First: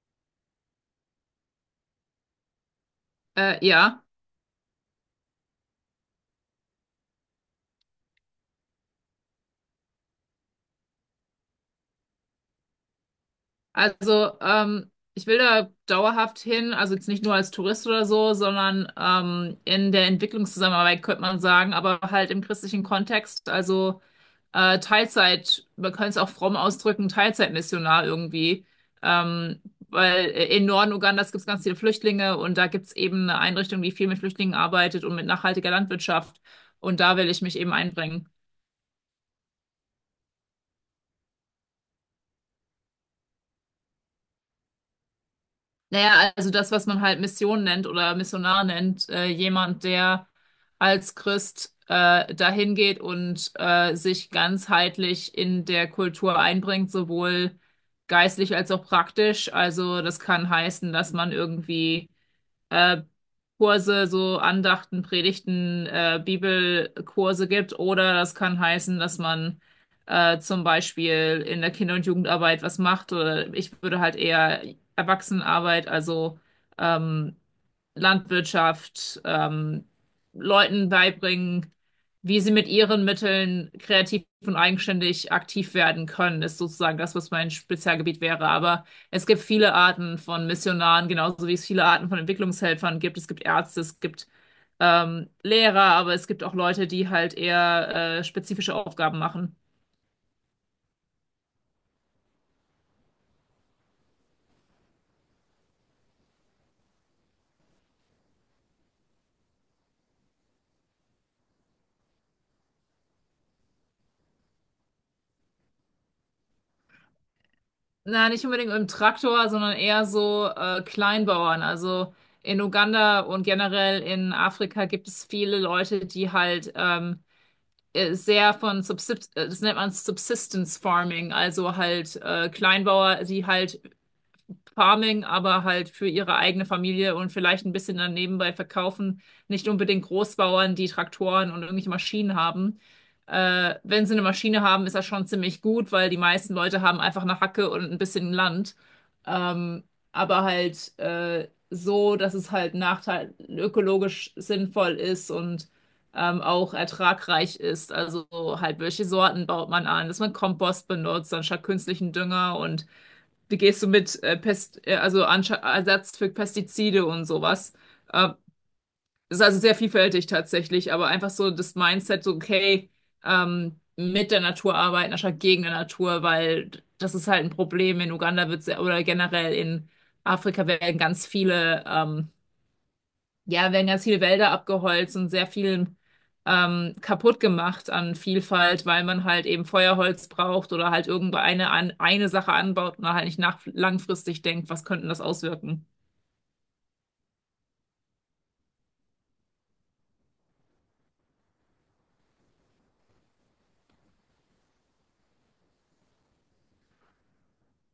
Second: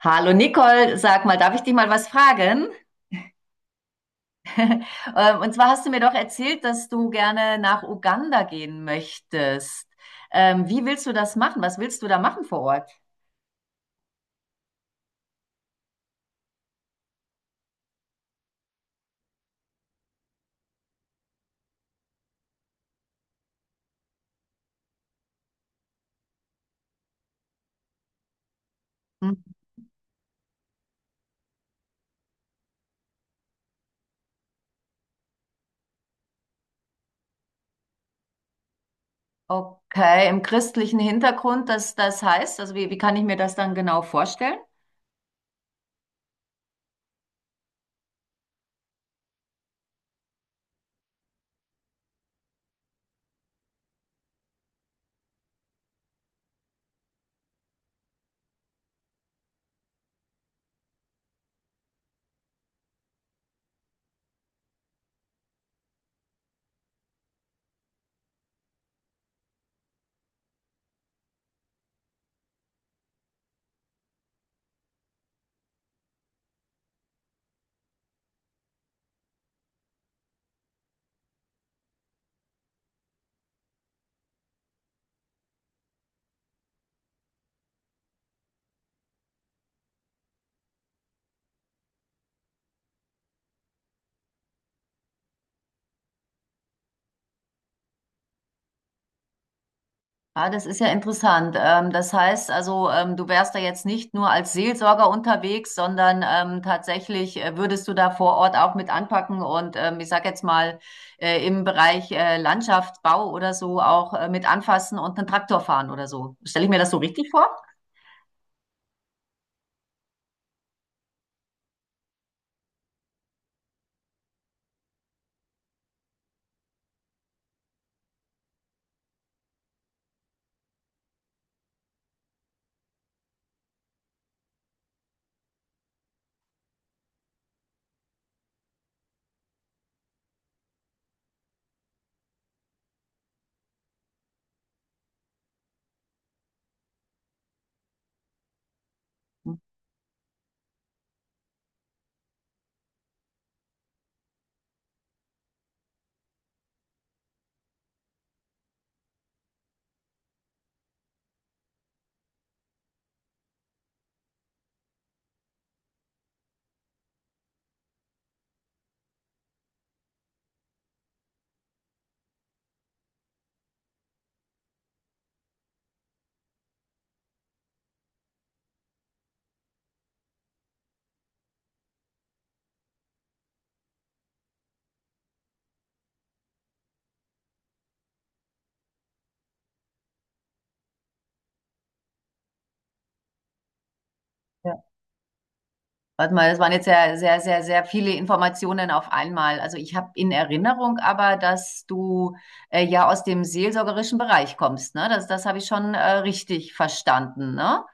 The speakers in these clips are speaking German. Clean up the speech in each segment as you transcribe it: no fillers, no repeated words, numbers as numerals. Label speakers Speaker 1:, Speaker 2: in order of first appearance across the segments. Speaker 1: Hallo Nicole, sag mal, darf ich dich mal was fragen?
Speaker 2: Äh, ja,
Speaker 1: Und zwar hast du mir doch erzählt, dass du gerne nach Uganda gehen möchtest. Wie willst du das machen? Was willst du da machen vor Ort?
Speaker 2: also ähm, ich will da dauerhaft hin, also jetzt nicht nur als Tourist oder so, sondern in der Entwicklungszusammenarbeit könnte man sagen, aber halt im christlichen Kontext, also Teilzeit, man könnte es auch fromm ausdrücken, Teilzeitmissionar irgendwie,
Speaker 1: Hm.
Speaker 2: ähm, weil im Norden Ugandas gibt es ganz viele Flüchtlinge und da gibt es eben eine Einrichtung, die viel mit Flüchtlingen arbeitet und mit nachhaltiger Landwirtschaft und da will ich mich eben einbringen.
Speaker 1: Okay, im christlichen Hintergrund, das heißt, also wie kann ich mir das dann genau vorstellen?
Speaker 2: Naja, also das, was man halt Mission nennt oder Missionar nennt, jemand, der als Christ dahin geht und sich ganzheitlich in der Kultur einbringt, sowohl geistlich als auch praktisch. Also das kann heißen, dass man irgendwie äh, Kurse, so Andachten, Predigten, Bibelkurse gibt. Oder das kann heißen, dass man zum Beispiel in der Kinder- und Jugendarbeit was macht. Oder ich würde halt eher Erwachsenenarbeit, also ähm, Landwirtschaft, Leuten beibringen, wie sie mit ihren Mitteln kreativ und eigenständig aktiv werden können, ist sozusagen das, was mein Spezialgebiet wäre. Aber es gibt viele Arten von Missionaren, genauso wie es viele Arten von Entwicklungshelfern gibt. Es gibt Ärzte, es gibt Lehrer, aber es gibt auch Leute, die halt eher spezifische Aufgaben machen.
Speaker 1: Ah, das ist ja interessant. Das heißt also, du wärst da jetzt nicht nur als Seelsorger unterwegs, sondern tatsächlich würdest du da vor Ort auch mit anpacken und ich sag jetzt mal im Bereich Landschaftsbau oder so auch mit anfassen und einen Traktor fahren oder so. Stelle ich mir das so richtig vor?
Speaker 2: Na, nicht unbedingt im Traktor, sondern eher so Kleinbauern. Also in Uganda und generell in Afrika gibt es viele Leute, die halt sehr von Subsist das nennt man Subsistence Farming, also halt Kleinbauer, die halt Farming, aber halt für ihre eigene Familie und vielleicht ein bisschen dann nebenbei verkaufen. Nicht unbedingt Großbauern, die Traktoren und irgendwelche Maschinen haben. Wenn sie eine Maschine haben, ist das schon ziemlich gut, weil die meisten Leute haben einfach eine Hacke und ein bisschen Land. Ähm, aber halt so, dass es halt Nachteil ökologisch sinnvoll ist und auch ertragreich ist. Also so halt, welche Sorten baut man an, dass man Kompost benutzt anstatt künstlichen Dünger und wie gehst du mit also Anscha Ersatz für Pestizide und sowas? Äh, Ist also sehr vielfältig tatsächlich, aber einfach so das Mindset, so okay, mit der Natur arbeiten anstatt gegen der Natur, weil das ist halt ein Problem. In Uganda wird sehr, oder generell in Afrika werden ganz viele ja, werden ganz viele Wälder abgeholzt und sehr viel kaputt gemacht an Vielfalt, weil man halt eben Feuerholz braucht oder halt eine Sache anbaut und halt nicht nach, langfristig denkt, was könnten das auswirken.
Speaker 1: Warte mal, das waren jetzt sehr, sehr, sehr, sehr viele Informationen auf einmal. Also ich habe in Erinnerung aber, dass du ja aus dem seelsorgerischen Bereich kommst, ne? Das habe ich schon richtig verstanden, ne?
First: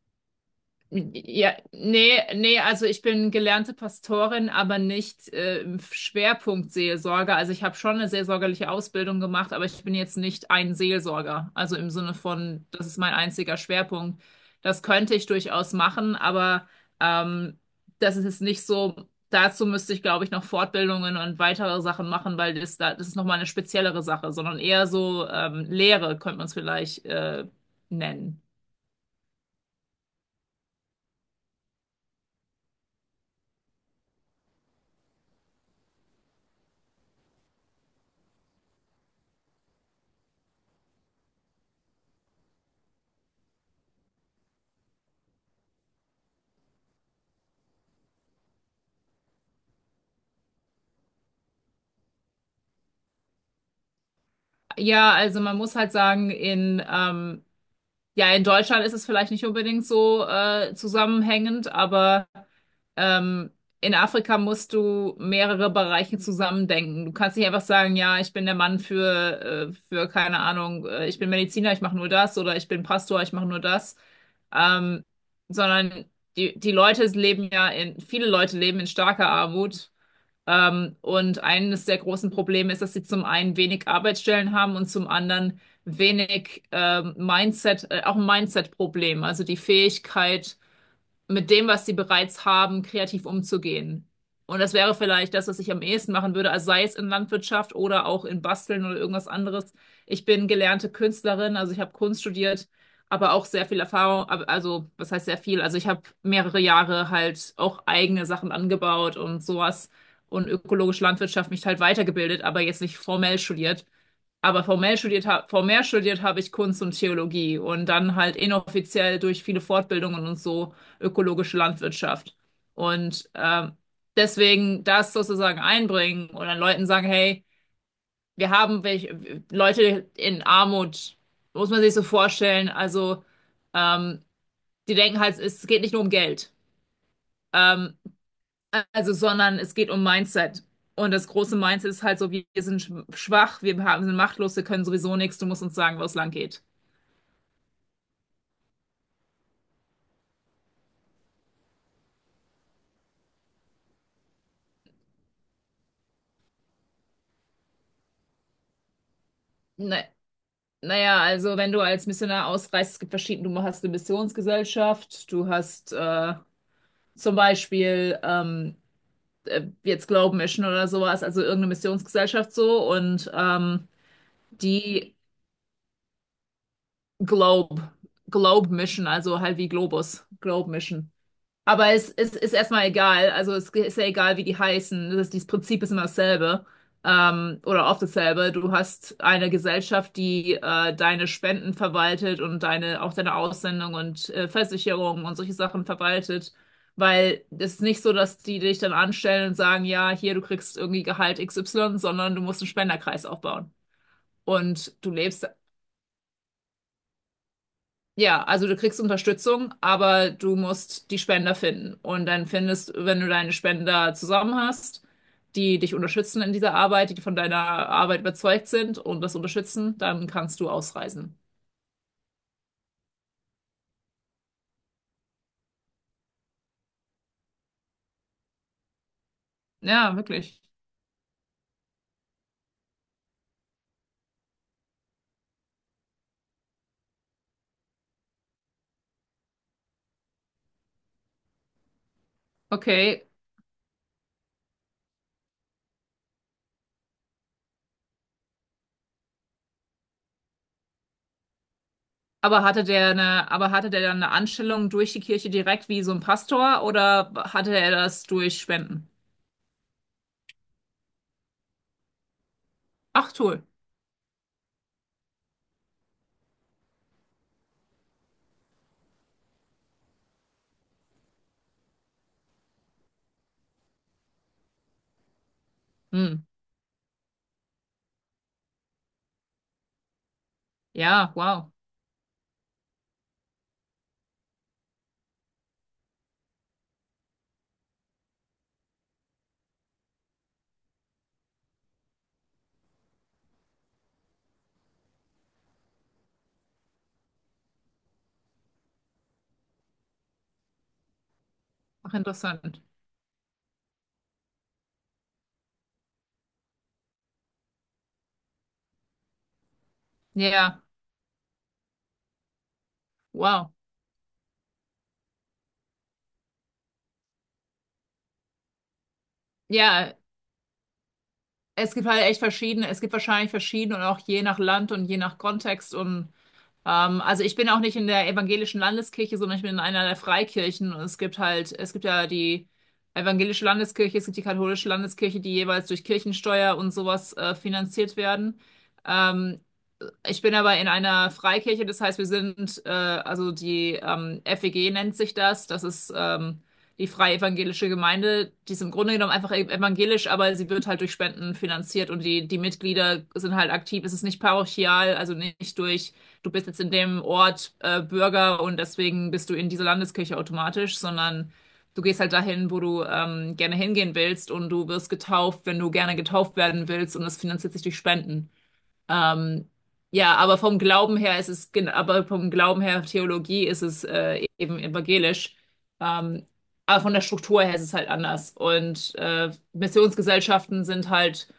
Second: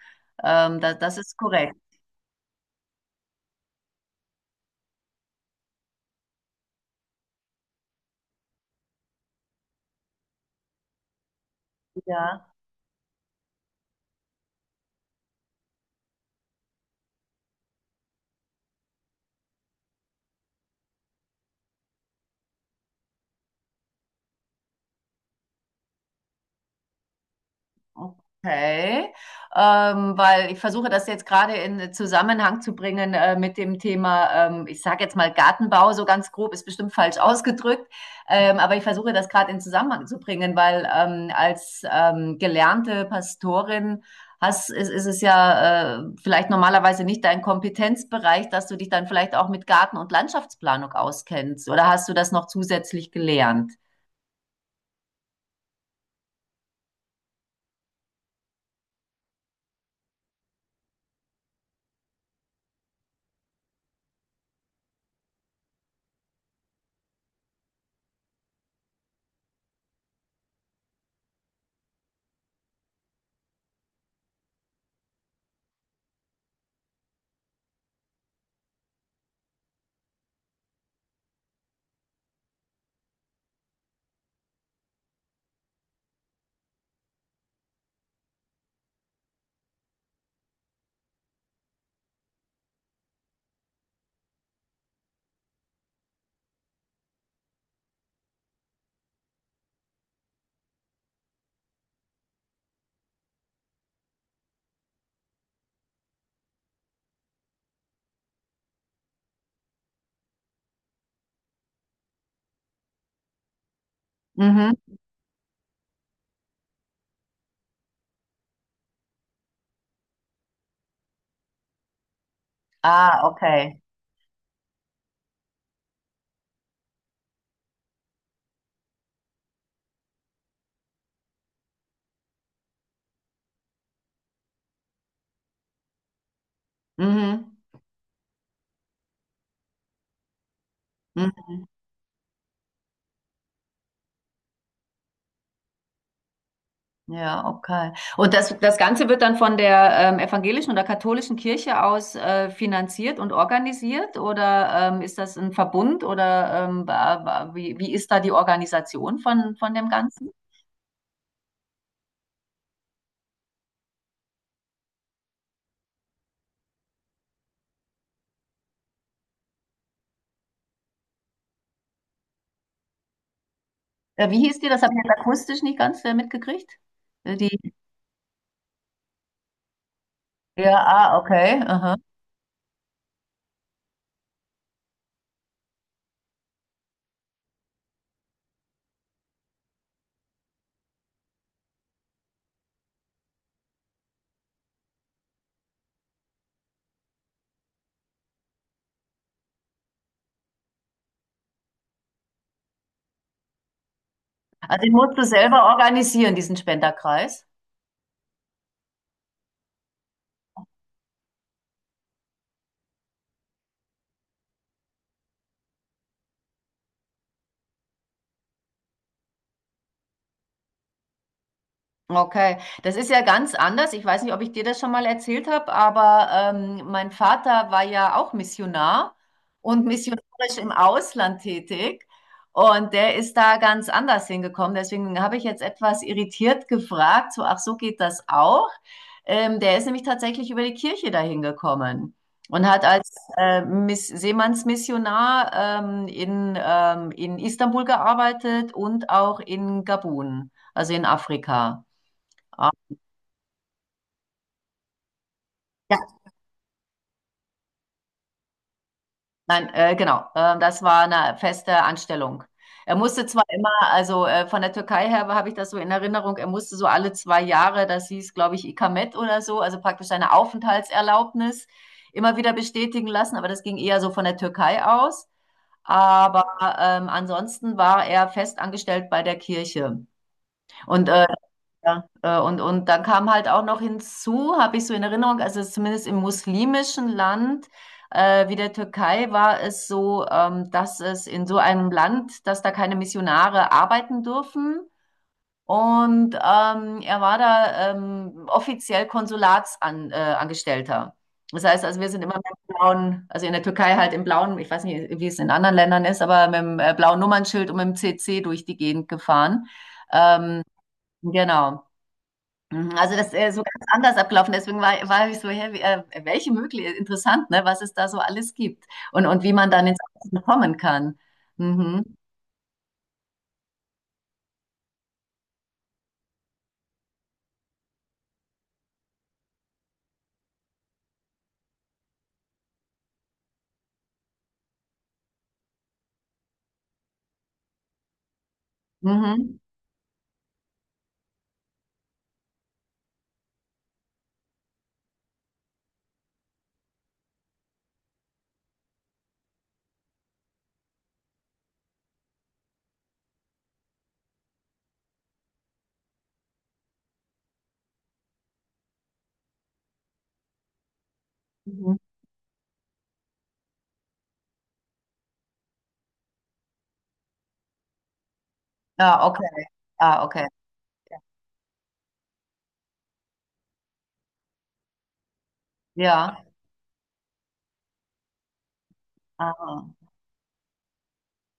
Speaker 1: Das ist
Speaker 2: Ja,
Speaker 1: korrekt.
Speaker 2: nee, nee, also ich bin gelernte Pastorin, aber nicht im Schwerpunkt Seelsorge. Also ich habe schon eine seelsorgerliche Ausbildung gemacht, aber ich bin jetzt nicht ein Seelsorger. Also im Sinne
Speaker 1: Ja.
Speaker 2: von, das ist mein einziger Schwerpunkt. Das könnte ich durchaus machen, aber ähm, das ist jetzt nicht so. Dazu müsste ich, glaube ich, noch Fortbildungen und weitere Sachen machen, weil das ist nochmal eine speziellere Sache, sondern eher so Lehre könnte man es vielleicht nennen.
Speaker 1: Okay, weil ich versuche das jetzt gerade in Zusammenhang zu bringen mit dem Thema, ich sage jetzt mal Gartenbau, so ganz grob, ist bestimmt falsch ausgedrückt, aber ich versuche das gerade in Zusammenhang zu bringen, weil als gelernte Pastorin hast, ist es ja vielleicht normalerweise nicht dein Kompetenzbereich, dass du dich dann vielleicht auch mit Garten- und Landschaftsplanung auskennst, oder hast du das noch zusätzlich gelernt?
Speaker 2: Ja, also man muss halt sagen, ja, in Deutschland ist es vielleicht nicht unbedingt so zusammenhängend, aber ähm, in Afrika musst du mehrere Bereiche zusammendenken. Du kannst nicht einfach sagen, ja, ich bin der Mann für keine Ahnung, ich bin Mediziner, ich mache nur das oder ich bin Pastor, ich mache nur das. Ähm, Sondern die Leute leben ja in, viele Leute leben in starker Armut und eines der großen Probleme ist, dass sie zum einen wenig Arbeitsstellen haben und zum anderen wenig auch ein Mindset-Problem, also die Fähigkeit, mit dem, was sie bereits haben, kreativ umzugehen. Und das wäre vielleicht das, was ich am ehesten machen würde, also sei es in Landwirtschaft oder auch in Basteln oder irgendwas anderes. Ich bin gelernte Künstlerin, also ich habe Kunst studiert, aber auch sehr viel Erfahrung, also was heißt sehr viel? Also ich habe mehrere Jahre halt auch eigene Sachen angebaut und sowas und ökologische Landwirtschaft mich halt weitergebildet, aber jetzt nicht formell studiert. Aber
Speaker 1: Mhm.
Speaker 2: formell studiert, formell studiert habe ich Kunst und Theologie und dann halt inoffiziell durch viele Fortbildungen und so ökologische Landwirtschaft.
Speaker 1: Ah,
Speaker 2: Und
Speaker 1: okay.
Speaker 2: deswegen das sozusagen einbringen und dann Leuten sagen, hey, wir haben welche, Leute in Armut, muss man sich so vorstellen. Also ähm, die denken halt, es geht nicht nur um Geld,
Speaker 1: Mhm.
Speaker 2: ähm, also sondern es geht um Mindset. Und das
Speaker 1: Mhm.
Speaker 2: große Mindset ist halt so, wir sind schwach, wir haben, sind machtlos, wir können sowieso nichts, du musst uns sagen, wo es lang geht.
Speaker 1: Ja, okay. Und das, das Ganze wird dann von der evangelischen oder katholischen Kirche aus finanziert und organisiert? Oder ist das ein Verbund? Oder wie ist da die Organisation von dem
Speaker 2: Na,
Speaker 1: Ganzen?
Speaker 2: naja, also wenn du als Missionar ausreist, es gibt verschiedene, du hast eine Missionsgesellschaft, du hast zum Beispiel jetzt Globe Mission oder sowas, also irgendeine Missionsgesellschaft so und
Speaker 1: Wie hieß die? Das habe ich
Speaker 2: die
Speaker 1: jetzt akustisch nicht ganz mitgekriegt. Die,
Speaker 2: Globe, Globe Mission, also halt wie Globus, Globe
Speaker 1: ja,
Speaker 2: Mission.
Speaker 1: ah, okay.
Speaker 2: Aber
Speaker 1: Aha.
Speaker 2: ist erstmal egal. Also es ist ja egal, wie die heißen. Das Prinzip ist immer dasselbe. Oder oft dasselbe. Du hast eine Gesellschaft, die deine Spenden verwaltet und auch deine Aussendung und Versicherung und solche Sachen verwaltet. Weil es ist nicht so, dass die dich dann anstellen und sagen, ja, hier, du kriegst irgendwie Gehalt XY, sondern du musst einen Spenderkreis aufbauen.
Speaker 1: Also den
Speaker 2: Und du
Speaker 1: musst du
Speaker 2: lebst.
Speaker 1: selber organisieren, diesen Spenderkreis.
Speaker 2: Ja, also du kriegst Unterstützung, aber du musst die Spender finden. Und dann findest, wenn du deine Spender zusammen hast, die dich unterstützen in dieser Arbeit, die von deiner Arbeit überzeugt sind und das unterstützen, dann kannst du ausreisen.
Speaker 1: Okay, das ist ja ganz anders. Ich weiß nicht, ob ich dir das schon mal erzählt habe, aber mein Vater war ja auch Missionar und
Speaker 2: Ja,
Speaker 1: missionarisch
Speaker 2: wirklich.
Speaker 1: im Ausland tätig. Und der ist da ganz anders hingekommen. Deswegen habe ich jetzt etwas irritiert gefragt, so, ach, so geht das auch. Der ist nämlich tatsächlich über die Kirche dahin gekommen und hat als
Speaker 2: Okay.
Speaker 1: Miss Seemannsmissionar in Istanbul gearbeitet und auch in Gabun, also in Afrika.
Speaker 2: Aber hatte der eine, aber hatte der dann eine Anstellung durch die Kirche direkt
Speaker 1: Ja,
Speaker 2: wie so ein Pastor oder hatte er das durch Spenden?
Speaker 1: nein, genau. Das war eine feste Anstellung. Er musste
Speaker 2: Ach,
Speaker 1: zwar
Speaker 2: toll.
Speaker 1: immer, also von der Türkei her habe ich das so in Erinnerung, er musste so alle zwei Jahre, das hieß, glaube ich, Ikamet oder so, also praktisch seine Aufenthaltserlaubnis immer wieder bestätigen lassen, aber das ging eher so von der Türkei aus.
Speaker 2: Hm.
Speaker 1: Aber ansonsten war er fest angestellt bei der Kirche. Und
Speaker 2: Ja, wow.
Speaker 1: ja, und dann kam halt auch noch hinzu, habe ich so in Erinnerung, also zumindest im muslimischen Land wie der Türkei war es so, dass es in so einem Land, dass da keine Missionare arbeiten dürfen. Und er war da offiziell Konsulatsangestellter. Angestellter. Das heißt, also wir
Speaker 2: Ach,
Speaker 1: sind immer mit dem
Speaker 2: interessant.
Speaker 1: blauen, also in der Türkei halt im blauen, ich weiß nicht, wie es in anderen Ländern ist, aber mit dem blauen Nummernschild und mit dem CC durch die Gegend gefahren. Ähm,
Speaker 2: Ja,
Speaker 1: genau. Mhm, also, so
Speaker 2: wow.
Speaker 1: ganz anders abgelaufen. Deswegen war ich so: „Hä, wie welche mögli interessant, ne, was es da so alles gibt und wie man dann ins
Speaker 2: Ja,
Speaker 1: Außen kommen kann.
Speaker 2: es gibt
Speaker 1: Mhm.
Speaker 2: halt echt verschiedene, es gibt wahrscheinlich verschiedene und auch je nach Land und je nach Kontext und also ich bin auch nicht in der evangelischen Landeskirche, sondern ich bin in einer der Freikirchen und es gibt halt, es gibt ja die evangelische Landeskirche, es gibt die katholische Landeskirche, die jeweils durch Kirchensteuer und sowas finanziert werden.
Speaker 1: Mhm.
Speaker 2: Ähm, Ich bin aber in einer Freikirche, das heißt, wir sind, also die FEG nennt sich das. Das ist die Freie Evangelische Gemeinde. Die ist im Grunde genommen einfach evangelisch, aber sie wird halt durch Spenden finanziert und die Mitglieder sind halt aktiv. Es ist nicht parochial, also nicht durch, du bist jetzt in dem Ort Bürger und deswegen bist du in dieser Landeskirche automatisch, sondern
Speaker 1: Mhm.
Speaker 2: du gehst halt dahin, wo du gerne hingehen willst und du wirst getauft, wenn du gerne getauft werden willst und das finanziert sich durch Spenden.
Speaker 1: Ja, okay.
Speaker 2: Ähm,
Speaker 1: Ah,
Speaker 2: ja,
Speaker 1: okay.
Speaker 2: aber vom Glauben her ist es, aber vom Glauben her Theologie ist es eben evangelisch.
Speaker 1: Ja.
Speaker 2: Ähm, aber von der Struktur her ist es halt anders. Und
Speaker 1: Ah.
Speaker 2: Missionsgesellschaften sind halt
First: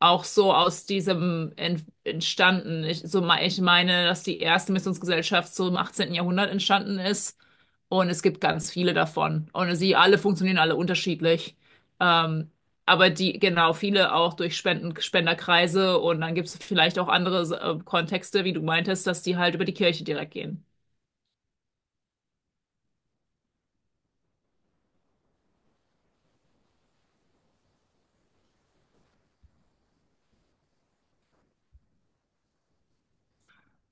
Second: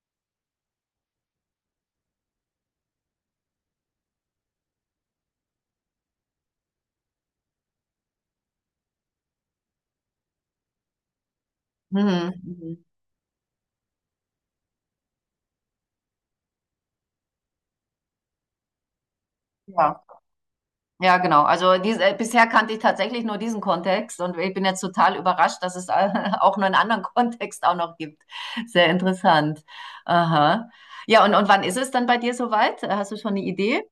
Speaker 2: auch so aus diesem entstanden. Ich meine, dass die erste Missionsgesellschaft so im 18. Jahrhundert entstanden ist und es gibt ganz viele davon. Und sie alle funktionieren alle unterschiedlich.
Speaker 1: Mhm.
Speaker 2: Ähm,
Speaker 1: Mhm.
Speaker 2: aber die, genau, viele auch durch Spenden, Spenderkreise und dann gibt es vielleicht auch andere Kontexte, wie du meintest, dass die halt über die
Speaker 1: Ja.
Speaker 2: Kirche direkt gehen.
Speaker 1: Ja, genau. Also, diese bisher kannte ich tatsächlich nur diesen Kontext und ich bin jetzt total überrascht, dass es auch nur 'nen anderen Kontext auch noch gibt. Sehr interessant. Aha. Ja, und wann ist es dann bei dir soweit? Hast du schon eine Idee?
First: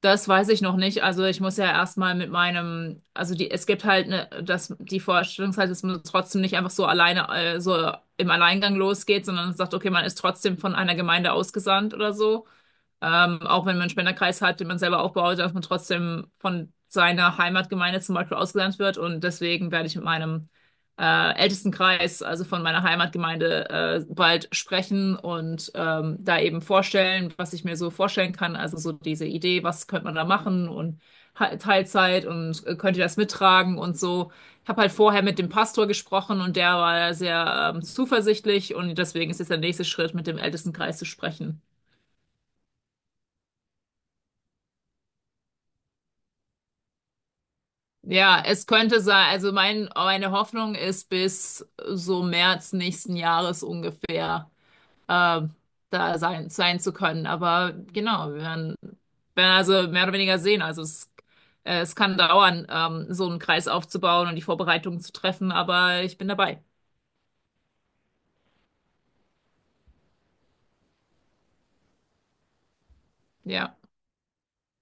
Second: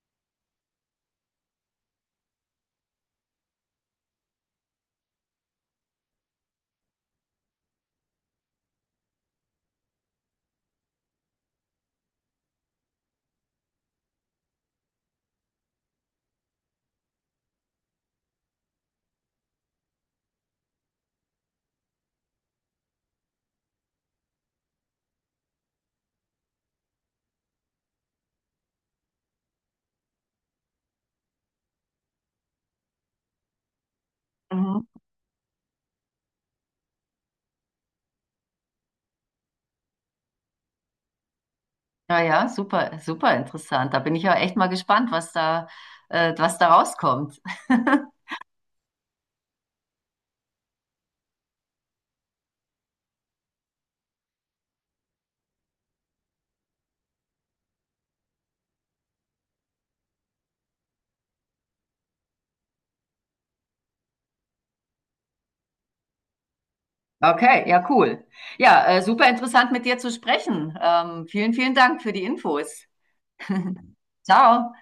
Speaker 2: Das weiß ich noch nicht. Also ich muss ja erstmal mit meinem, also die, es gibt halt eine, dass die Vorstellungszeit, dass man trotzdem nicht einfach so alleine, so im Alleingang losgeht, sondern sagt, okay, man ist trotzdem von einer Gemeinde ausgesandt oder so. Auch wenn man einen Spenderkreis hat, den man selber aufbaut, dass man trotzdem von seiner Heimatgemeinde zum Beispiel ausgelernt wird. Und deswegen werde ich mit meinem ältesten Kreis, also von meiner Heimatgemeinde, bald sprechen und da eben vorstellen, was ich mir so vorstellen kann. Also so diese Idee, was könnte man da machen und Teilzeit und könnt ihr das mittragen und so. Ich habe
Speaker 1: Mhm.
Speaker 2: halt vorher mit dem Pastor gesprochen und der war sehr zuversichtlich und deswegen ist jetzt der nächste Schritt, mit dem Ältestenkreis zu sprechen.
Speaker 1: Ja, ja, super, super interessant. Da bin ich ja echt mal gespannt, was da rauskommt.
Speaker 2: Ja, es könnte sein, meine Hoffnung ist bis so März nächsten Jahres ungefähr ähm, da sein, zu können. Aber genau, werden also mehr oder weniger sehen. Also es kann dauern, so einen Kreis aufzubauen und die Vorbereitungen zu treffen, aber ich bin dabei.
Speaker 1: Okay, ja, cool. Ja, super interessant mit dir zu sprechen. Vielen, vielen Dank für die Infos.
Speaker 2: Ja.
Speaker 1: Ciao.